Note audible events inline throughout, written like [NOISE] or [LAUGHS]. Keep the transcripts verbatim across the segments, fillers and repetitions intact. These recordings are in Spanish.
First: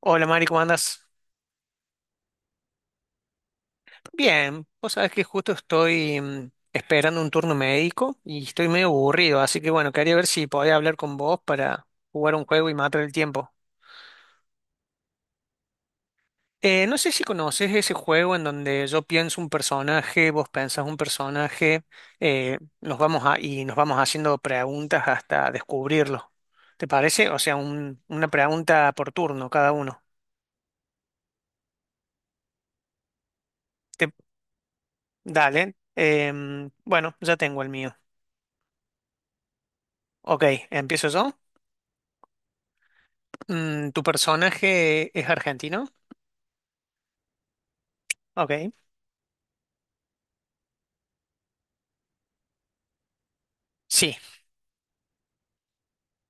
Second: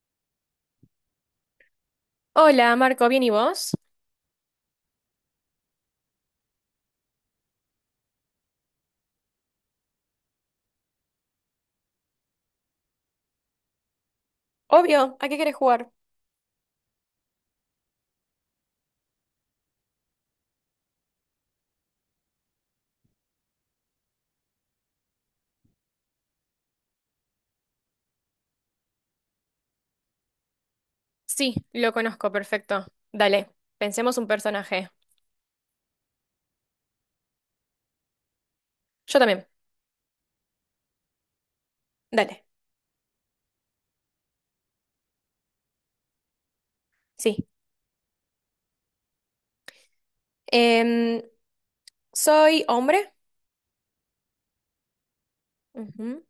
Hola Mari, ¿cómo andas? Hola, Marco, ¿bien y vos? Bien, vos sabés que justo estoy mm, esperando un turno médico y estoy medio aburrido, así que bueno, quería ver si podía hablar con vos para jugar un juego y matar el tiempo. Obvio, ¿a qué querés jugar? Eh, no sé si conoces ese juego en donde yo pienso un personaje, vos pensás un personaje, eh, nos vamos a, y nos vamos haciendo preguntas hasta descubrirlo. ¿Te parece? O sea, un- una pregunta por turno cada uno. Sí, lo conozco, perfecto. Dale, Te- pensemos un personaje. Dale. Em, bueno, ya tengo el mío. Yo también. Ok, empiezo yo. Dale, Mm, ¿tu personaje es argentino? sí. Ok. Em, ¿soy hombre? Sí. Ujú.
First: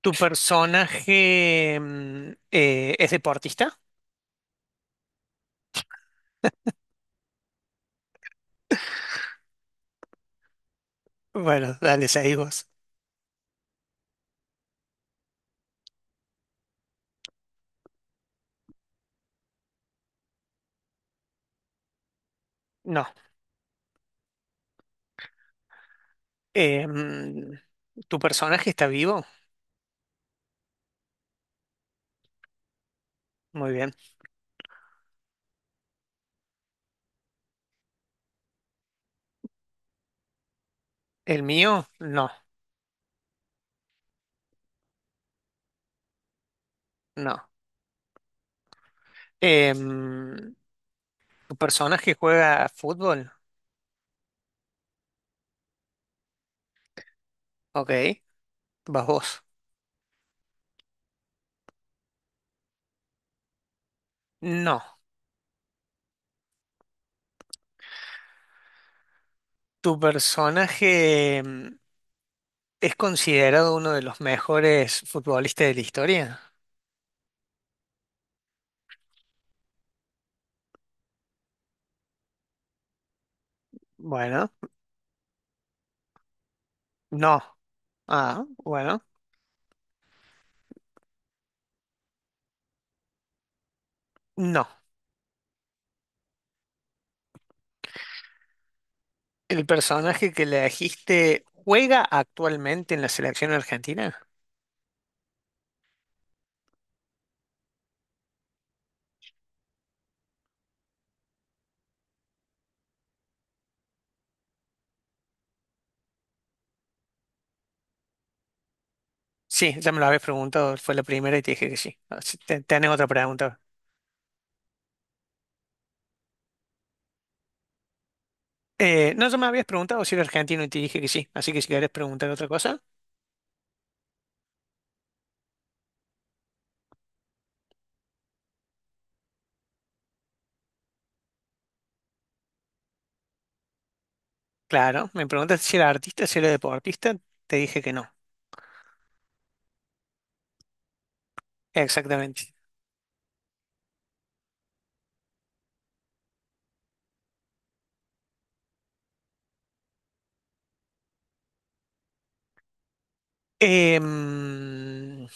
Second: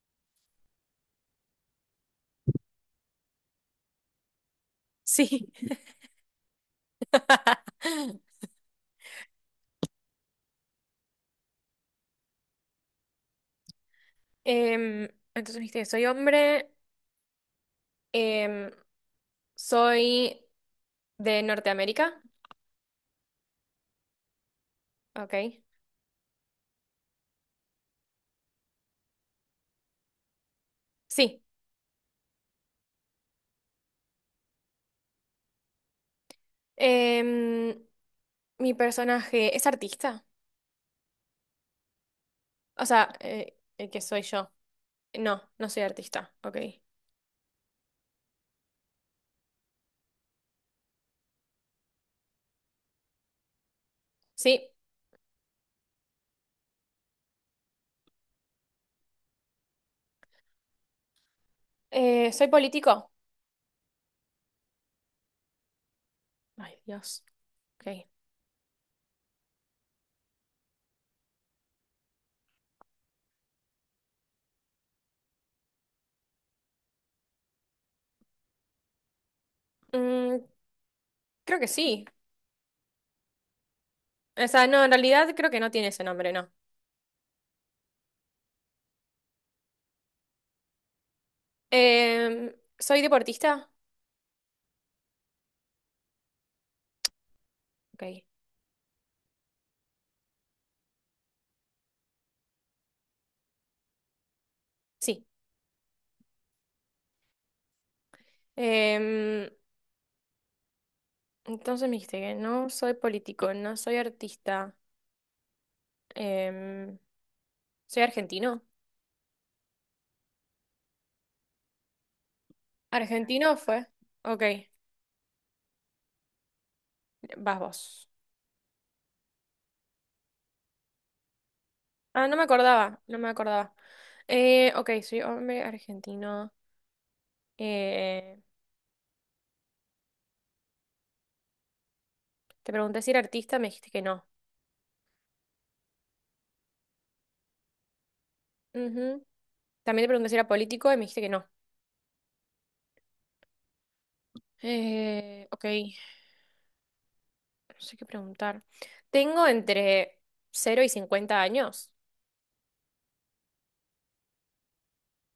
¿Tu personaje mm, eh, es deportista? Sí. [LAUGHS] Bueno, dale, seguí vos. Em, entonces dijiste, soy hombre, em, soy de Norteamérica. No. Ok. Eh, mm, ¿Tu personaje está vivo? Sí. Muy bien. Em, mi personaje es artista. ¿El mío? No, O sea, eh, el que soy yo. No, no soy artista. Ok. no. Eh, mm, ¿Tu personaje juega fútbol? Sí. Ok. ¿Vas vos? Eh, ¿soy político? No. Ay, Dios. Ok. ¿Tu personaje mm, es considerado uno de los mejores futbolistas de la historia? Mm, creo que sí. O Bueno, sea, no, en realidad creo que no tiene ese nombre, no. no. Ah, bueno. Em, ¿soy deportista? No. Ok. ¿El personaje que le elegiste juega actualmente en la selección argentina? Sí. Em, entonces me dijiste que no soy político, no soy artista. Em, ¿soy argentino? Sí, ya me lo habías preguntado, fue la primera y te dije que sí. Así te- ¿tenés otra ¿Argentino pregunta? fue? Ok. Vas vos. Eh, no, ya me habías preguntado si era argentino y te dije que sí. Así que si querés Ah, preguntar no me otra cosa, acordaba, no me acordaba. Eh, ok, soy hombre argentino. Eh, te pregunté si era artista, me dijiste que no. claro, me preguntaste si era artista, si era deportista, te dije que no. Ujú. También te pregunté si era político y me dijiste que no. Exactamente. Eh, ok, no sé qué preguntar. Tengo entre cero y cincuenta años. Em,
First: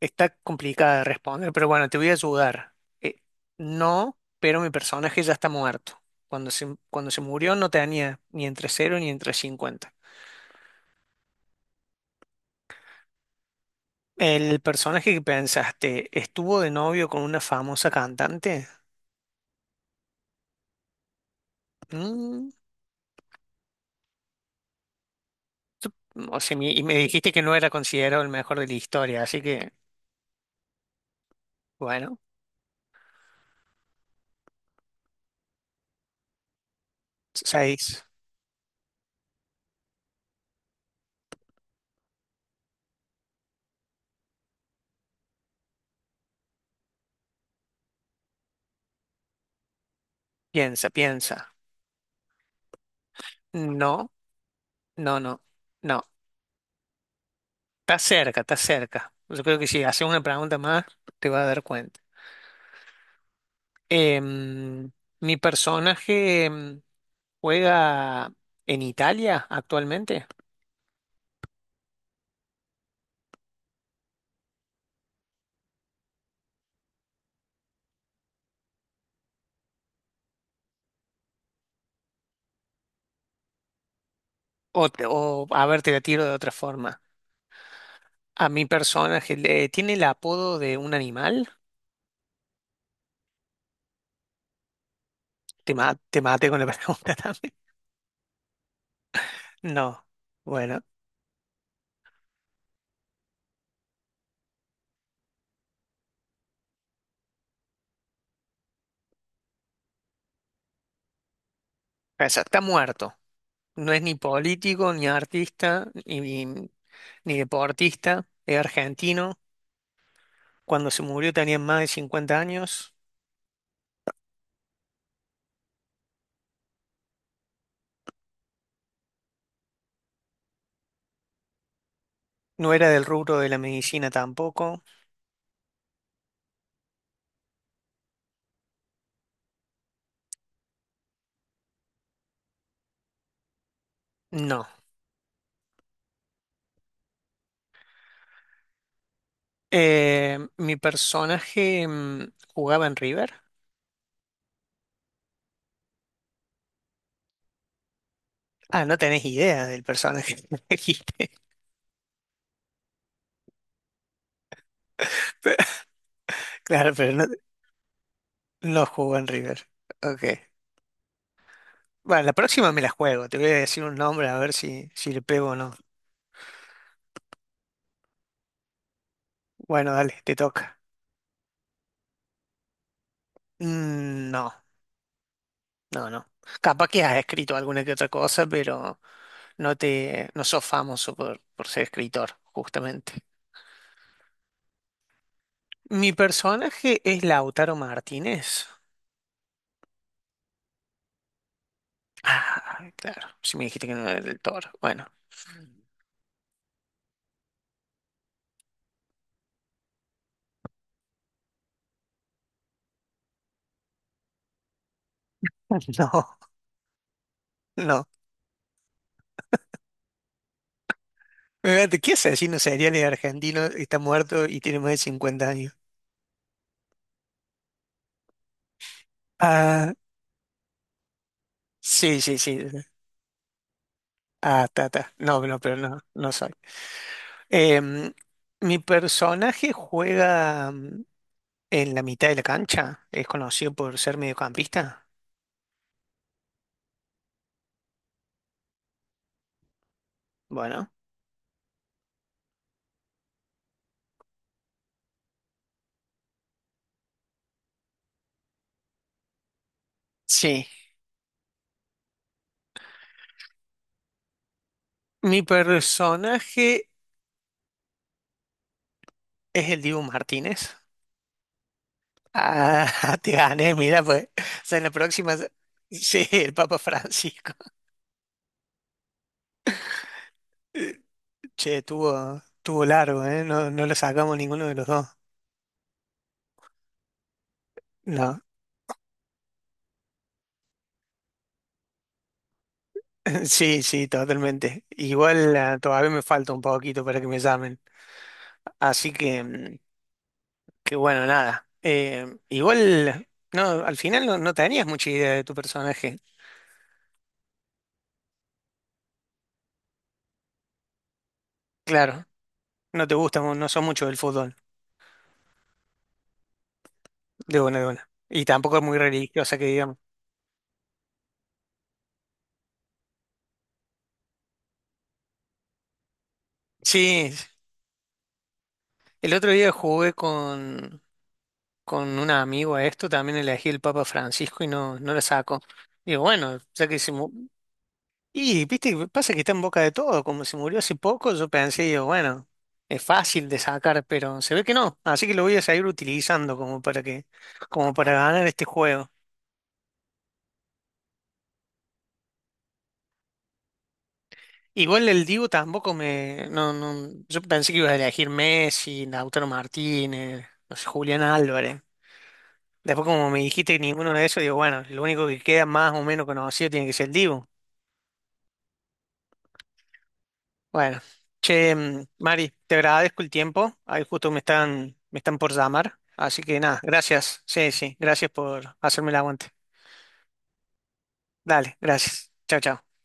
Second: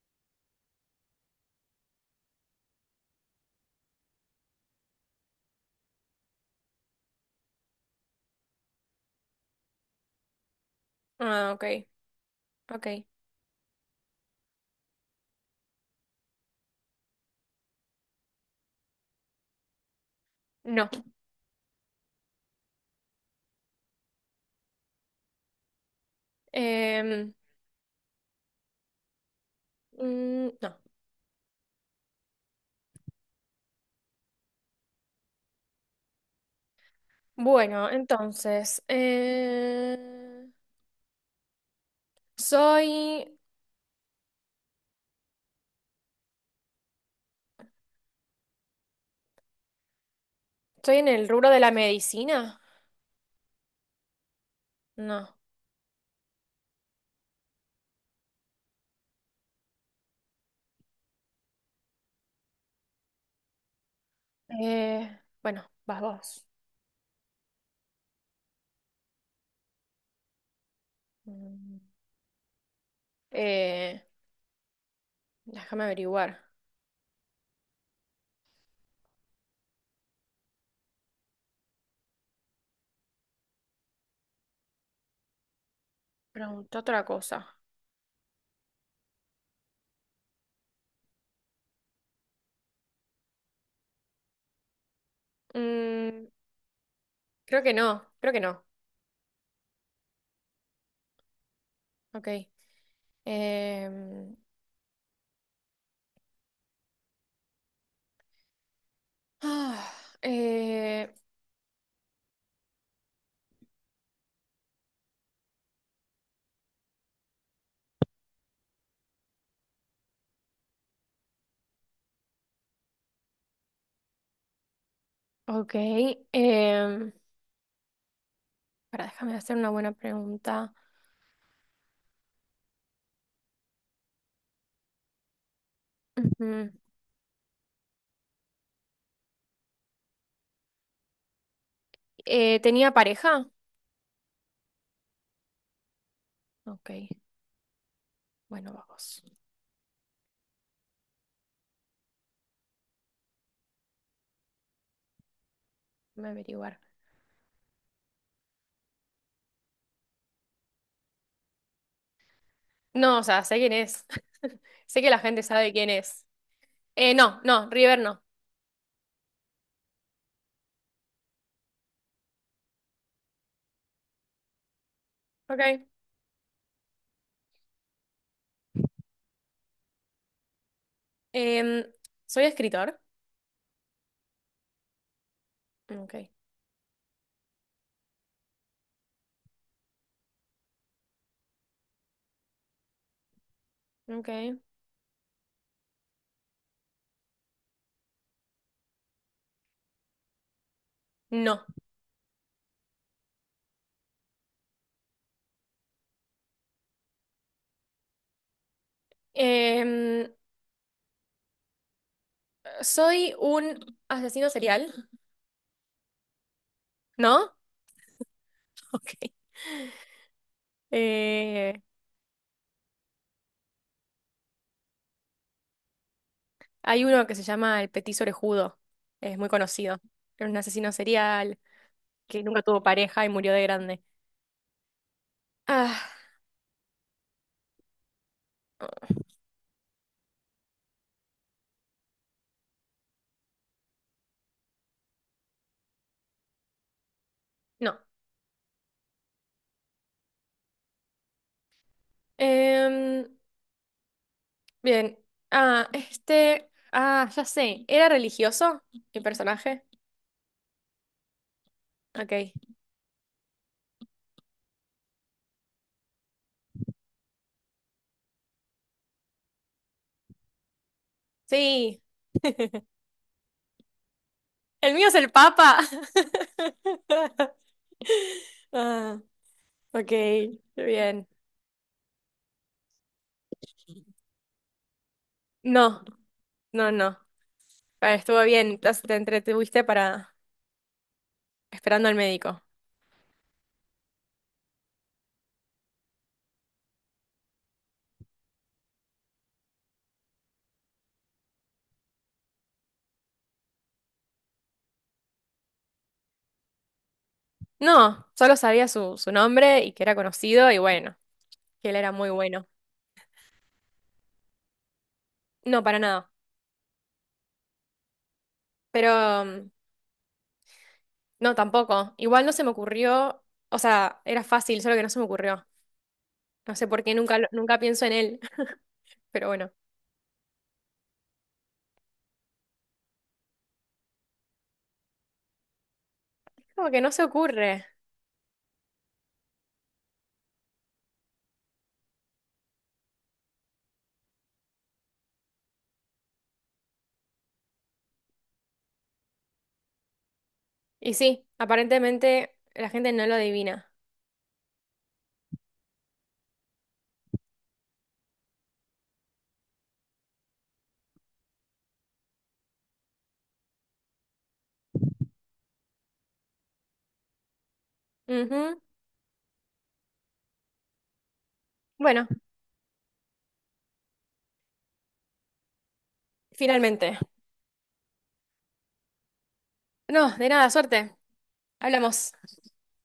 Está complicada de responder, pero bueno, te voy a ayudar. Eh, no, pero mi personaje ya está muerto. Cuando se, cuando se murió no tenía ni entre cero ni entre cincuenta. Ah, ok, ok. ¿El personaje que pensaste estuvo de novio con una famosa cantante? No. Mm, o sea, mi- y me dijiste Em, que no era considerado el mejor de la historia, así que, mm, no. bueno, Bueno, seis. entonces, eh, soy, Piensa, ¿estoy en el rubro piensa. de la medicina? No, no, No. no, no. Está cerca, está cerca. Yo creo que si haces una pregunta más, te vas a dar cuenta. Em, Eh, mi bueno, vas personaje vos. em, juega en Italia actualmente. Mm, eh, déjame averiguar. O, te- o, a ver, te la tiro de otra Pregunta forma. otra cosa. A mi personaje, le, ¿tiene el apodo de un animal? Te, ma- te Mm, maté con la [LAUGHS] pregunta también. creo que no, creo que no. No. Bueno, Ok. Em, ah, eh, o sea, está muerto. No es ni político, ni artista, ni, ni, ni deportista. Es argentino. Cuando se murió tenía más de cincuenta años. ok. em, para, déjame hacer una buena pregunta. No era del rubro de la medicina tampoco. Ujú. Eh, ¿tenía pareja? No. Ok. Bueno, vamos. Eh, mi personaje mm, jugaba en River. Déjame averiguar. Ah, no tenés idea del personaje que [LAUGHS] elegiste. No, o sea, sé quién es. [LAUGHS] Sé que la gente sabe quién es. Claro, pero Eh, no, no, no, River no. no jugó en River. Ok. Bueno, la próxima me la juego. Te voy a decir un nombre a ver si, si le pego o no. Ok. Bueno, dale, te toca. Em, ¿soy escritor? Mm, no, no, Ok. no. Capaz que has escrito alguna que otra cosa, pero no te, no sos famoso por, por ser escritor, justamente. Ok. Mi personaje es Lautaro Martínez. No. Ah, claro. Si me dijiste que no era del Toro. Bueno, Em, ¿soy un asesino serial? [LAUGHS] No, ¿No? no. [LAUGHS] Ok. Eh, Fíjate, ¿qué asesino serial es argentino? Está muerto y tiene más de cincuenta años. hay uno que se llama el Petit Orejudo, es muy Ah, conocido. Era un asesino serial sí, sí, que sí. nunca tuvo pareja y murió de grande. Ah, ta, ta. No, no, pero no, Ah, no soy. Em, Mi personaje juega mm, en la mitad de la cancha. Es conocido por ser mediocampista. no. Bueno, Em, bien. Ah, este. Ah, ya sé. ¿Era religioso mi personaje? sí. Ok. Mi personaje es el Dibu Martínez. Sí. [LAUGHS] Ah, [LAUGHS] te gané, mira, pues. O sea, en la El mío es el próxima. Papa. Sí, el Papa Francisco. [LAUGHS] Ah, ok. Bien. Che, tuvo, tuvo largo, ¿eh? No, no lo sacamos ninguno de los dos. No, no, no. Ah, No. estuvo bien. Te te entretuviste para esperando al médico. [LAUGHS] Sí, sí, totalmente. Igual ah, todavía me falta un poquito para que me llamen. Así que, mm, que bueno, nada. Eh, igual, no, al final no, no tenías mucha idea de tu personaje. No, solo sabía su, su nombre y que era conocido y bueno, que él era Claro, muy bueno. no te gusta, mu- no son mucho del fútbol, No, para nada. de buena de buena. Y tampoco es muy Pero religiosa que mm, digamos. no, tampoco. Igual no se me ocurrió, o sea, era fácil, solo que no se me ocurrió. No sé por qué Sí, nunca, lo- nunca pienso en él, [LAUGHS] el pero otro día bueno, jugué con, con un amigo a esto, también elegí el Papa Francisco y no, no lo saco. Digo, bueno, ya como que que se no se mu- ocurre. Y, viste, que pasa que está en boca de todo. Como se murió hace poco, yo pensé, digo, bueno, es fácil de sacar, pero se ve que no. Así que lo voy a seguir utilizando como para que, como para ganar este juego. Y sí, aparentemente la gente no lo adivina. Igual el Dibu tampoco me, no, no, yo pensé que ibas a elegir Messi, Lautaro Martínez, no sé, Julián Álvarez. Después como me dijiste que ninguno de esos, digo, bueno, lo único que queda más o menos conocido tiene que ser el Dibu. Ujú. Bueno, che, mm, Bueno, Mari, te agradezco el tiempo. Ahí justo me están, me están por llamar. Así que nada, finalmente. gracias. Sí, sí, gracias por hacerme el aguante. No, de nada, suerte. Dale, gracias. Hablamos. Chao, chao.